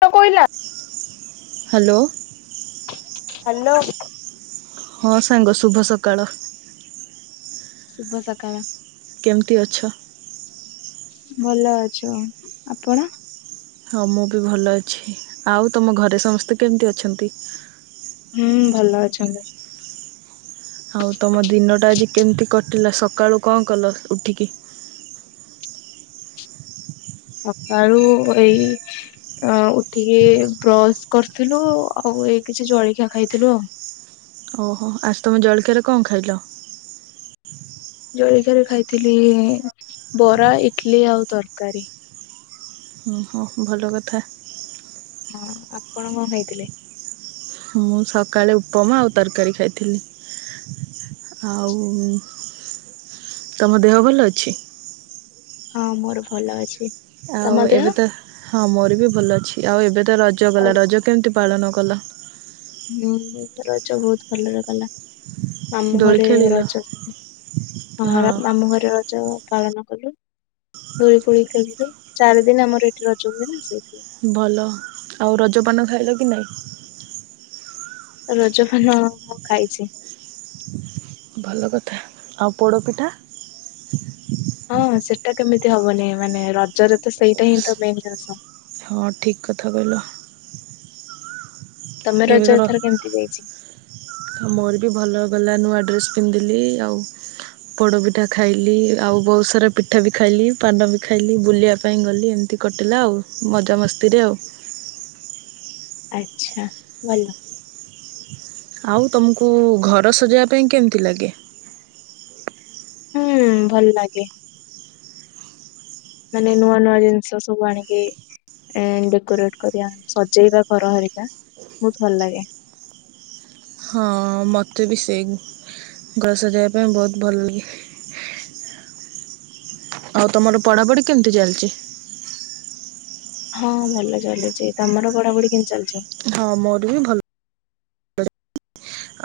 ତ କହିଲା hello. Hello. ହଁ ସାଙ୍ଗ ଶୁଭ ସକାଳ। ଶୁଭ ସକାଳ। କେମିତି ଅଛ? ଭଲ ଅଛୁ। ଆପଣ? ହଁ ମୁଁ ବି ଭଲ ଅଛି। ଆଉ ତମ ଘରେ ସମସ୍ତେ କେମିତି ଅଛନ୍ତି? ହୁଁ ଭଲ ଅଛନ୍ତି। ଆଉ ତମ ଦିନଟା ଆଜି କେମିତି କଟିଲା ସକାଳୁ କଣ କଲ ଉଠିକି? ସକାଳୁ [unintelligible] ଆ ଉଠିକି ବ୍ରଶ କରିଥିଲୁ, ଆଉ ଏ କିଛି ଜଳଖିଆ ଖାଇଥିଲୁ ଆଉ। ଓହୋ ଆଜ ତମେ ଜଳଖିଆରେ କଣ ଖାଇଲ? ଜଳିଖିଆ ରେ ଖାଇଥିଲି ବରା ଇଟଲି ଆଉ ତରକାରୀ। ଓ ହଁ ଭଲ କଥା। ହଁ ଆପଣ କଣ ଖାଇଥିଲେ? ମୁଁ ସକାଳେ ଉପମା ଆଉ ତରକାରୀ ଖାଇଥିଲି। ଆଉ ତମ ଦେହ ଭଲ ଅଛି? ହଁ ମୋର ଭଲ ଅଛି। ତମ ଆଉ ଦେହ? ଏବେ ତ ହଁ ମୋର ବି ଭଲ ଅଛି ଆଉ ଏବେ ତ ରଜ ଆଉ ଗଲା ରଜ କେମତି ପାଳନ କଲ? ହୁଁ ରଜ ବହୁତ ଭଲରେ ଗଲା। ମାମୁଁ ଦୋଳି ଘରେ ଖେଳିଲ ରଜ ହଁ ମାମୁଁ ଘରେ ର ଜ ପାଳନ କଲୁ ଦୋଳି ଫୋଳି ଖେଳିଲୁ ଚାରି ଦିନ ଆମର ଏଠି ରଜ ହୁଏ ନା ସେଇଥି। ଭଲ ଆଉ ରଜପାନ ଖାଇଲ କି ନାଇଁ? ରଜ ପାନ ହଁ ହଁ ଖାଇଚି। ଭଲ କଥା ଆଉ ପୋଡପିଠା? ହଁ ସେଟା କେମିତି ହବନି ମାନେ ରଜରେ ତ ସେଇଟା ହିଁ ତ ମେନ୍ ଜିନିଷ। ହଁ ଠିକ୍ କଥା କହିଲ। ତମେ ଏବେ ରଜ ତର ଏଥର କେମତି ଯାଇଛି? ମୋର ବି ଭଲ ଗଲା ନୂଆ ଡ୍ରେସ୍ ପିନ୍ଧିଲି ଆଉ ପୋଡ ପିଠା ଖାଇଲି ଆଉ ବହୁତ ସାରା ପିଠା ବି ଖାଇଲି ପାନ ବି ଖାଇଲି ବୁଲିବା ପାଇଁ ଗଲି ଏମତି କଟିଲା ଆଉ ମଜାମସ୍ତିରେ ଆଉ। ଆଚ୍ଛା ଭଲ। ଆଉ ତମୁକୁ ଘର ସଜେଇବା ପାଇଁ କେମତି ଲାଗେ? ହୁଁ ଭଲ ଲାଗେ। ମାନେ ନୂଆ ନୂଆ ଜିନିଷ ସବୁ ଆଣିକି ଏଁ ଡେକୋରେଟ୍ କରିଆ ସଜେଇବା ଘର ହରିକା ବହୁତ ଭଲ ଲାଗେ। ହଁ ମତେ ବି ସେଇ ଘର ସଜାଇବା ପାଇଁ ବହୁତ ଭଲ ଲାଗେ। ଆଉ ତମର ପଢାପଢି କେମତି ଚାଲଚି। ହଁ ଭଲ ଚାଲିଚି ତମର ପଢାପଢି କେମତି ଚାଲଚି? ହଁ ମୋର ବି ଭଲ।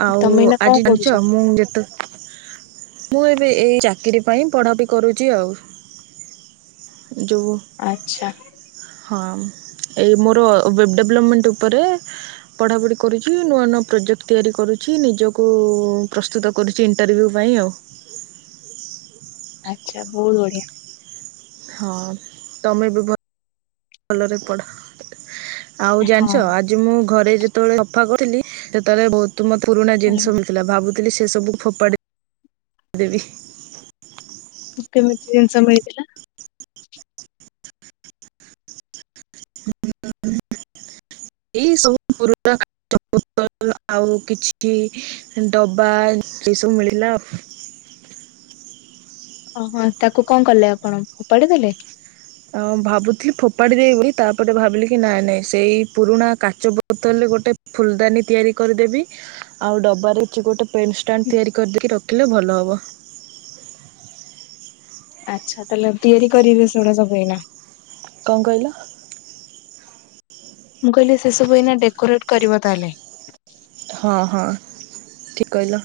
ଆଉ ତମେ ଏଇନା କଣ ଆଜି ପଢୁଛ? ଜାଣିଚ ମୁଁ ଯେତେ ମୁଁ ଏବେ ଏଇ ଚାକିରି ପାଇଁ ପଢା ବି କରୁଚି ଆଉ। ଯୋଉ। ଆଚ୍ଛା। ହଁ ଏଇ ମୋର ୱେବ ଡେଭଲପମେଣ୍ଟ ଉପରେ ପଢା ପଢି କରୁଚି ନୂଆ ନୂଆ ପ୍ରୋଜେକ୍ଟ ତିଆରି କରୁଛି ନିଜକୁ ପ୍ରସ୍ତୁତ କରୁଚି ଇଣ୍ଟରଭ୍ୟୁ ପାଇଁ ଆଉ। ଆଚ୍ଛା ବହୁତ ବଢିଆ। ହଁ ତମେ ବି ଭଲରେ ପଢ। ଆଉ ହଁ ଜାଣିଚ ଆଜି ମୁଁ ଘରେ ଯେତବଳେ ସଫା କରୁଥିଲି ସେତବଳେ ବହୁତ ମୋ ପୁରୁଣା ହୁଁ, ଜିନିଷ ମିଳି ଥିଲା ଭାବୁଥିଲି ସେସବୁ ଫୋପାଡି ଦେବି। କେମିତି ଜିନିଷ ମିଳିଥିଲା? ଏଇ ସବୁ ପୁରୁଣା [inaudible] କାଚ ବୋତଲ ଆଉ କିଛି ଡବା ଏସବୁ ମିଳିଲା। ଅଁ ହଁ ତାକୁ କଣ କଲେ ଆପଣ ଫୋପାଡି ଦେଲେ? ଅଁ ଭାବୁଥିଲି ଫୋପାଡି ଦେବି ବୋଲି ତାପରେ ଭାବିଲି କି ନାଇଁ ନାଇଁ ସେଇ ପୁରୁଣା କାଚ ବୋ ବୋତଲରେ ଗୋଟେ ଫୁଲଦାନୀ ତିଆରି କରିଦେବି। ଆଉ ଡବା ରେ ଏଚି ଗୋଟେ ପେନେ ଷ୍ଟାଣ୍ଡ ତିଆରି କରିଦେଇ ରଖିଲେ ଭଲ ହବ। ଆଚ୍ଛା ତାଲେ ତିଆରି କରିବେ ସେଗୁଡା ସବୁ ଏଇନା। କ କହିଲ? ମୁଁ କହିଲି ସେ ସବୁ ଏଇନା ଡେକୋରେଟ କରିବ ତା ହେଲେ। ହଁ ହଁ ଠିକି କହିଲ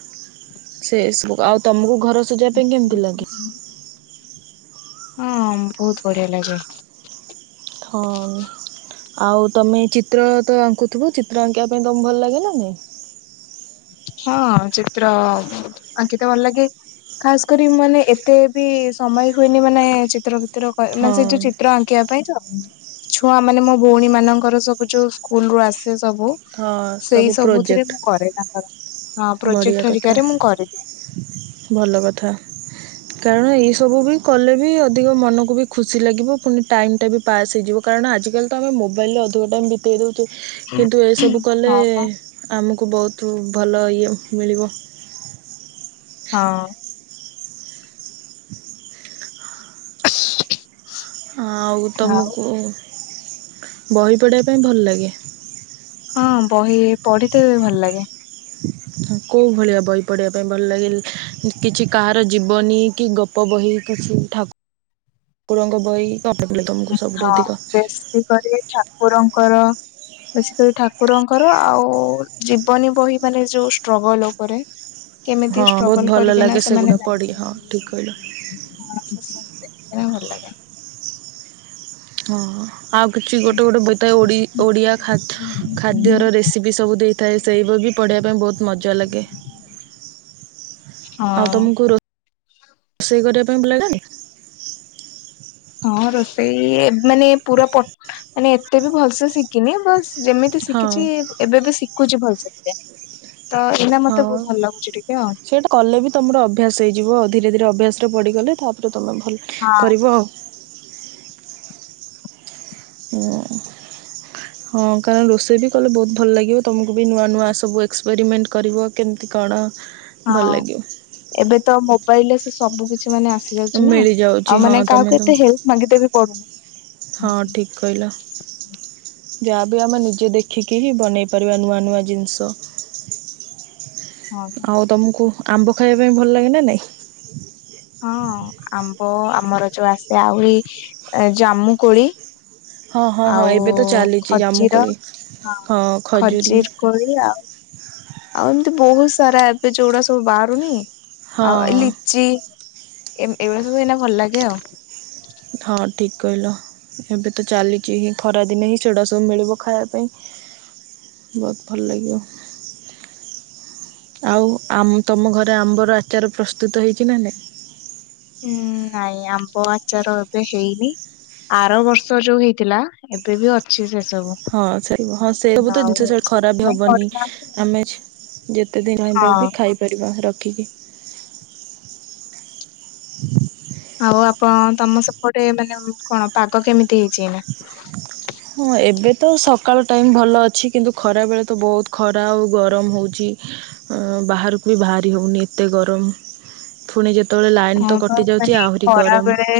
ସେସବୁ ଆଉ ତମକୁ ଘର ସଜାଇବା ପାଇଁ କେମିତି ଲାଗେ? ଅ ବହୁତୁ ବଢିଆ ଲାଗେ। ହଁ। ଆଉ ତମେ ଚିତ୍ର ତ ଆଙ୍କୁ ଥିବ ଚିତ୍ର ଆଙ୍କିବା ପାଇଁ ତ ଭଲ ଲାଗେନା ନାଇଁ? ହଁ ଚିତ୍ର ଆଙ୍କିିତ ଭଲ ଲାଗେ। ଖାସ୍ କରି ମାନେ ଏତେ ବି ସମୟ ହୁଏନି ମାନେ ଚିତ୍ର ଚିତ୍ର କ ମାନେ ସେ ହଁ ଯୋଉ ଚିତ୍ର ଆଙ୍କିବା ପାଇଁ ତ। ଛୁଆ ମାନେ ମୋ ଭଉଣୀ ମାନଙ୍କର ସବୁ ଯୋଉ ସ୍କୁଲ ରୁ ଆସ ସେ ସବୁ ହଁ ସବୁ ସେଇ ସବୁଥିରେ ପ୍ରୋଜେକ୍ଟ ମୁଁ କରେ ତାଙ୍କର। ହଁ ବଢ଼ିଆ ପ୍ରୋଜେକ୍ଟ କଥା ହରିକାରେ ମୁଁ କରିଦିଏ। ଭଲ କଥା। କାରଣ ଏଇ ସବୁ ବି କଲେ ବି ଅଧିକ ମନକୁ ବି ଖୁସି ଲାଗିବ। ପୁଣି ଟାଇମ ଟା ବି ପାସ୍ ହେଇଯିବ କାରଣ ଆଜିକାଲି ତ ଆମେ ମୋବାଇଲ ରେ ଅଧିକ ଟାଇମ୍ ଦେଇ ଦେଉଛୁ କିନ୍ତୁ ଏସବୁ କଲେ ହଁ ପା। ଆମକୁ ବୋହୁତ ଭଲ ଇଏ ମିଳିବ। ହଁ। ଆଉ ଆଉ ତମକୁ ବହି ପଢିବା ପାଇଁ ଭଲ ଲାଗେ। ହଁ ବହି ପଢିତେ ବି ଭଲ ଲାଗେ। କୋଉ ଭଳିଆ ବହି ପଢ଼ିବା ପାଇଁ ଭଲ ଲାଗେ। କିଛି କାହାର ଜୀବନୀ କି ଗପ ବହି କିଛି ଠା [inaudible] ଠାକୁରଙ୍କ ବଇ। [unintelligible] ଏ ହଁ ବେଶୀ କରି ଠାକୁରଙ୍କର ବେଶୀକରି ଠାକୁରଙ୍କର ଆଉ ଜୀବନୀ ବହି ମାନେ ଯୋଉ ଷ୍ଟ୍ରଗଲ ଉପରେ। ହଁ କେମିତି ବହୁତ ଷ୍ଟ୍ରଗଲ ଭଲ ଲାଗେ କରିକିନା ସେଗୁଡ଼ା ସେମାନେ ହଁ ସେ ପଢ଼ି ଠିକ୍ କହିଲ ସବୁ ଦେଖିକି ନା ଭଲ ଲାଗେ। ହଁ ଆଉ କିଛି ଗୋଟେ ଗୋଟେ ବଥାଏ ଓଡ଼ି ଓଡ଼ିଆ ଖା ଖାଦ୍ୟର ରେସିପି ସବୁ ଦେଇଥାଏ। ସେଇ ବହି ବି ପଢ଼ିବା ପାଇଁ ବୋହୁତ ମଜା ଲାଗେ। ଆଉ ତମକୁ ହଁ। ରୋଷେଇ କରିବା ପାଇଁ ଭଲ ଲାଗେନି? ହଁ ରୋଷେଇ ମାନେ ପୁରା ମାନେ ଏତେ ବି ଭଲସେ ଶିଖିନି। ବସ୍ ଯେମିତି ହଁ ଶିଖିଛି ଏବେ ବି ଶିଖୁଛି ଭଲସରେ। ତ ଏଇନା ମତେ ହଁ ବୋହୁତ ଭଲ ଲାଗୁଛି ଟିକେ ଆଉ। ସେଇଟା କଲେ ବି ତୁମର ଅଭ୍ୟାସ ହେଇଯିବ ଆଉ ଧୀରେ ଧୀରେ ଅଭ୍ୟାସରେ ପଡ଼ିଗଲେ ତାପରେ ତୁମେ ଭଲ ହଁ କରିବ ଆଉ। ହୁଁ। [inaudible] ହଁ କାରଣ ରୋଷେଇ ବି କଲେ ବୋହୁତ ଭଲ ଲାଗିବ। ତୁମକୁ ବି ନୂଆ ନୂଆ ସବୁ ଏକ୍ସପେରିମେଣ୍ଟ କରିବ କେମିତି କଣ? ଭଲ ହଁ ଲାଗିବ ଏବେ ତ ମୋବାଇଲରେ ସେ ସବୁ କିଛି କିଛି ମାନେ ଆସିଯାଉଛି ନା ମିଳିଯାଉଛି ଆଉ ହଁ ମାନେ ତମେ କାହାକୁ ତମ ଏତେ ହେଲ୍ପ ମାଗିଦେ ବି ପଡୁନି। ହଁ ଠିକ କହିଲ। ଯାହାବି ଆମେ ନିଜେ ଦେଖିକି ହିଁ ବନେଇ ପାରିବା ନୂଆ ନୂଆ ଜିନଷ। ହଁ ପା। ତମକୁ ଆମ୍ବ ଖାଇବା ପାଇଁ ଭଲ ଲାଗେ ନା ନାଇଁ? ହଁ ଆମ୍ବ ଆମର ଯୋଉ ଆସେ ଆହୁରି ଜାମୁକୋଳି ହଁ ହଁ ହଁ ଆଉ ଏବେ ତ ଚାଲିଛି ଖଜିର ଜାମୁକୋଳି ହଁ ଖଜିର୍ କୋଳି ଆଉ ଆଉ ଏମିତି ବହୁତ ସାରା ଏବେ ଯୋଉଗୁଡା ସବୁ ବାହାରୁନି ଆଉ ଏ ହଁ। ଲିଚି ଏମ୍ ଏଇଭଳିଆ ସବୁ ଏଇନା ଭଲ ଲାଗେ ଆଉ। ହଁ ଠିକ୍ କହିଲ। ଏବେ ତ ଚାଲିଚି ହିଁ ଖରାଦିନେ ହିଁ ସେଗୁଡ଼ା ସବୁ ମିଳିବ ଖାଇବା ପାଇଁ। ବହୁତ ଭଲ ଲାଗିବ। ଆଉ ଆମ ତମ ଘରେ ଆମ୍ବର ଆଚାର ପ୍ରସ୍ତୁତ ହେଇଚି ନା ନାଇଁ? ହୁଁ ନାଇଁ ଆମ୍ବ ଆଚାର ଏବେ ହେଇନି। ଆର ବର୍ଷ ଯୋଉ ହେଇଥିଲା ଏବେ ବି ଅଛି ସେ ସବୁ ହଁ ସେ ରୁ ହଁ ସେଇ ହବୁ ତ ଆଉ ଜିନିଷ ସେ ଖରାପ ସେଥିପାଇଁ ହବନି କରିନାହାନ୍ତି ଆମେ ଯେତେ ଦିନ ରହିବ ଆଉ। ବି ଖାଇପାରିବା ରଖିକି। ଆଉ ଆପଣ ତମ ସେପଟେ ମାନେ କଣ ପାଗ କେମିତି ହେଇଚି ଏଇନା। ହଁ ଏବେ ତ ସକାଳ ଟାଇମ୍ ଭଲ ଅଛି କିନ୍ତୁ ଖରାବେଳେ ତ ବହୁତ ଖରା ଆଉ ଗରମ ହଉଚି। ଅଁ ବାହାରକୁ ବି ବାହାରି ହଉନି ଏତେ ଗରମ୍। ଫୁଣି ଯେତବଳେ ଲାଇନ୍ ହଁ ତ ପା କଟି ମାନେ ଯାଉଚି ଏଇ ଆହୁରି ଖରା ଗରମ ବେଳେ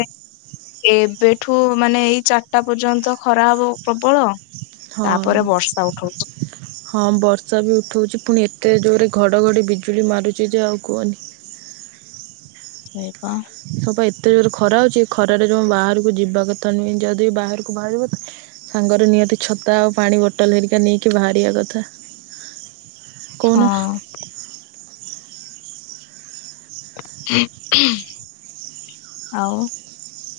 ଏବେଠୁ ମାନେ ଏଇ ଚାରଟା ପର୍ଯ୍ୟନ୍ତ ଖରା ହବ ପ୍ରବଳ। ହଁ। ତାପରେ ବର୍ଷା ଉଠଉଛି। ହଁ ବର୍ଷା ବି ଉଠଉଚି ଫୁଣି ଏତେ ଜୋରେ ଘଡ଼ଘଡ଼ି ବିଜୁଳି ମାରୁଚି ଯେ ଆଉ କୁହନି। ସେ ପାଁ ହଁ ପା ଏତେ ଜୋରେ ଖରା ହଉଚି ଖରାରେ ଜମା ବାହାରୁକୁ ଯିବା କଥା ନୁହେଁ ଯଦି ବାହାରୁକୁ ବାହାରିବ ସାଙ୍ଗରେ ନିହାତି ଛତା ଆଉ ପାଣି ବୋଟଲ ହେରିକା ନେଇକି ବାହାରିବା କଥା। ହଁ। କହୁନ ଆଉ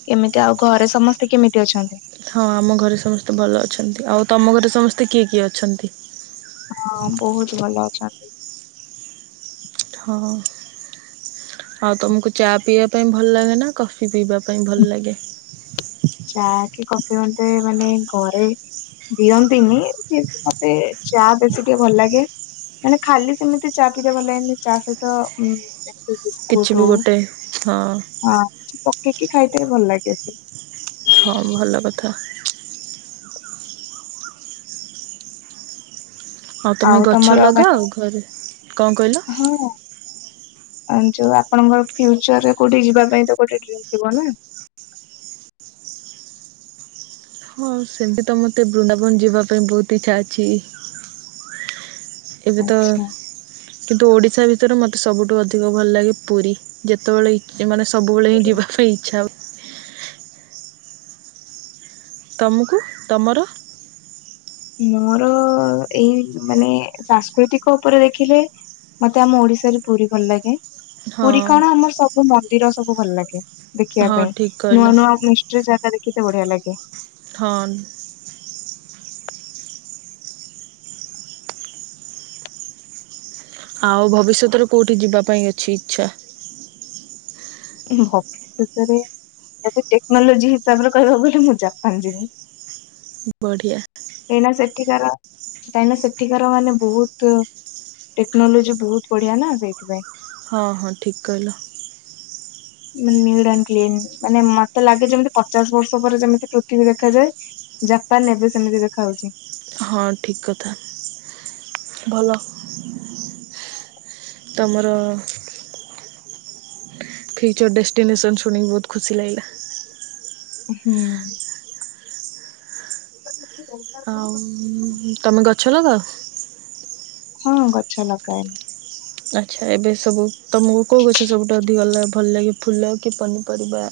କେମିତି ଆଉ ଘରେ ସମସ୍ତେ କେମିତି ଅଛନ୍ତି? ହଁ ଆମ ଘରେ ସମସ୍ତେ ଭଲ ଅଛନ୍ତି ଆଉ ତମ ଘରେ ସମସ୍ତେ କିଏ କିଏ ଅଛନ୍ତି? ହଁ ବହୁତୁ ଭଲ ଅଛନ୍ତି। ହଁ। ଆଉ ତମକୁ ଚା ପିଇବା ପାଇଁ ଭଲ ଲାଗେ ନା କଫି ପିଇବା ପାଇଁ ଭଲ ଲାଗେ? ଚା କି କଫି ମତେ ମାନେ ଘରେ ଦିଅନ୍ତିନି କିନ୍ତ ମତେ ଚା ବେଶୀ ଟିକେ ଭଲ ଲାଗେ। ମାନେ ଖାଲି ସେମିତି ଚା ପିଇତେ ଭଲ ଲାଗେନି ଚା ସହିତ ହୁଁ ଯାହାବି କିଛି ବି ବିସ୍କୁଟ ଗୋଟେ ହଁ ହଉ ହଁ କିଛି ପକେଇକି ଖାଇତେ ଭଲ ଲାଗେ ଆକ୍ଚୁଅଲି। ହଁ ଭଲ କଥା। ତମେ ଆଉ ଗଛ ତମର ଲଗାଅ ମାନେ ଘରେ? କଣ କହିଲ? ହଁ। ଆଁ ଯୋଉ ଆପଣଙ୍କର ଫ୍ୟୁଚର ରେ କୋଉଠିକି ଯିବା ପାଇଁ ତ ଗୋଟେ ଡ୍ରିମ ଥିବ ନା? ହଁ ସେମତି ତ ମତେ ବୃନ୍ଦାବନ ଯିବା ପାଇଁ ବହୁତ ଇଚ୍ଛା ଅଛି। ଏବେ ତ ଆଚ୍ଛା। କିନ୍ତୁ ଓଡ଼ିଶା ଭିତରେ ମତେ ସବୁଠୁ ଅଧିକ ଭଲ ଲାଗେ ପୁରୀ ଯେତବଳେ ଇ ଏମାନେ ସବୁବେଳେ ହିଁ ଯିବା ପାଇଁ ଇଚ୍ଛା ହୁ ତମକୁ ତମର? ମୋର ଏଇ ମାନେ ସାଂସ୍କୃତିକ ଉପରେ ଦେଖିଲେ ମତେ ଆମ ଓଡିଶାରେ ପୁରୀ ଭଲ ଲାଗେ ହଁ ପୁରୀ କଣ ଆମର ସବୁ ମନ୍ଦିର ସବୁ ଭଲ ଲାଗେ। ଦେଖିବା ହଁ ପାଇଁ ଠିକ୍ କହିଲ। ନୂଆ ନୂଆ ମିଷ୍ଟ୍ରୀ ଜାଗା ଦେଖିତେ ବଢିଆ ଲାଗେ। ହଁ। ଆଉ ଭବିଷ୍ୟତରେ କୋଉଠି ଯିବା ପାଇଁ ଅଛି ଇଚ୍ଛା? ହୁଁ ଭାବିଷ୍ୟତରେ ଆଜ ଏ ଟେକ୍ନୋଲୋଜି ହିସାବରେ କହିବାକୁ ଗଲେ ମୁଁ ଜାପାନ ଯିବି। ବଢ଼ିଆ। କାହିଁକିନା ସେଠିକାର କାହିଁକିନା ସେଠିକାର ମାନେ ବହୁତ ଟେକ୍ନୋଲୋଜି ବହୁତ ବଢିଆ ନା ସେଇଥିପାଇଁ। ହଁ ହଁ ଠିକ କହିଲ। ନିଟ୍ ଆଣ୍ଡ କ୍ଲିନ ମାନେ ମତେ ଲାଗେ ଯେମିତି ପଚାଶ ବର୍ଷ ପରେ ଯେମିତି ପୃଥିବୀ ଦେଖାଯାଏ। ଜାପାନ ଏବେ ସେମିତି ଦେଖା ଯାଉଛି। ହଁ ଠିକ୍ କଥା ଭଲ। ତମର ଫିଉଚର ଡେଷ୍ଟିନେସନ ଶୁଣିକି ବହୁତ ଖୁସି ଲାଗିଲା। ହୁଁ। [inaudible] ଆଉ ତମେ ଗଛ ଲଗାଅ? ହଁ ଗଛ ଲଗାଏ। ଆଚ୍ଛା ଏବେ ସବୁ ତମକୁ କୋଉ ଗଛ ସବୁଠୁ ଅଧିକ ଭଲ ଲାଗେ? ଫୁଲ କି ପନିପରିବା?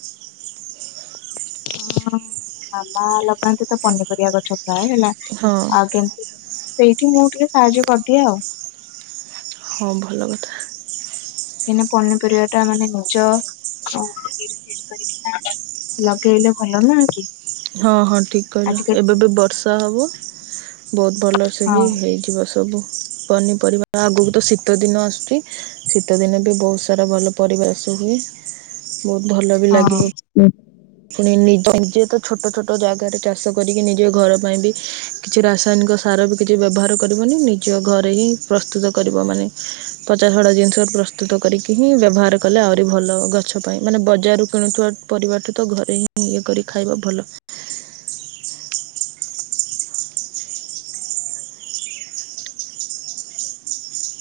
ହଁ ମାମା ଲଗାନ୍ତି ତ ପନିପରିବା ଗଛ ପ୍ରାୟ ହେଲା। ହଁ। ଆଉ କେମତି ସେଇଠି ମୁଁ ଟିକେ ସାହାଯ୍ୟ କରିଦିଏ ଆଉ ହଁ ଭଲ କଥା। କାହିଁକି ନା ପନିପରିବା ଟା ମାନେ ନିଜ ଲଗେଇଲେ ଭଲ ନା କି। ହଁ ହଁ ଠିକ କହିଲ ଆଜିକାଲି ଏବେ ବି ବର୍ଷା ହବ ବହୁତ ଭଲ ସେ ହଁ ବି ହେଇଯିବ ସବୁ ପନିପରିବା ଆଗକୁ ତ ଶୀତ ଦିନ ଆସୁଛି। ଶୀତ ଦିନେ ବି ବହୁତ ସାରା ଭଲ ପରିବେଶ ହୁଏ। ବହୁତ ଭଲ ବି ହଁ ଲାଗିବ ହୁଁ। ପୁଣି ନିଜେ ତ ଛୋଟ ଛୋଟ ଜାଗାରେ ଚାଷ କରିକି ନିଜେ ଘର ପାଇଁ ବି କିଛି ରାସାୟନିକ ସାର ବି କିଛି ବ୍ୟବହାର କରିବନି ନିଜ ଘରେ ହିଁ ପ୍ରସ୍ତୁତ କରିବ ମାନେ ପଚା ସଡ଼ା ଜିନିଷ ପ୍ରସ୍ତୁତ କରିକି ହିଁ ବ୍ୟବହାର କଲେ ଆହୁରି ଭଲ ଗଛ ପାଇଁ ମାନେ ବଜାରରୁ କିଣୁଥିବା ପରିବାରଠୁ ତ ଘରେ ହିଁ ଇଏ କରି ଖାଇବା ଭଲ।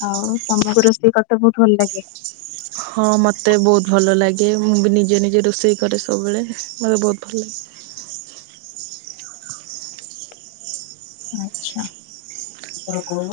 ଆଉ ତମକୁ ରୋଷେଇ କରିତେ ବହୁତ ଭଲ ଲାଗେ। ହଁ ମୋତେ ବହୁତ ଭଲ ଲାଗେ ମୁଁ ବି ନିଜେ ନିଜେ ରୋଷେଇ କରେ ସବୁବେଳେ ମୋତେ ବହୁତ ଭଲ ଲାଗେ। ଆଛା ତ କଣ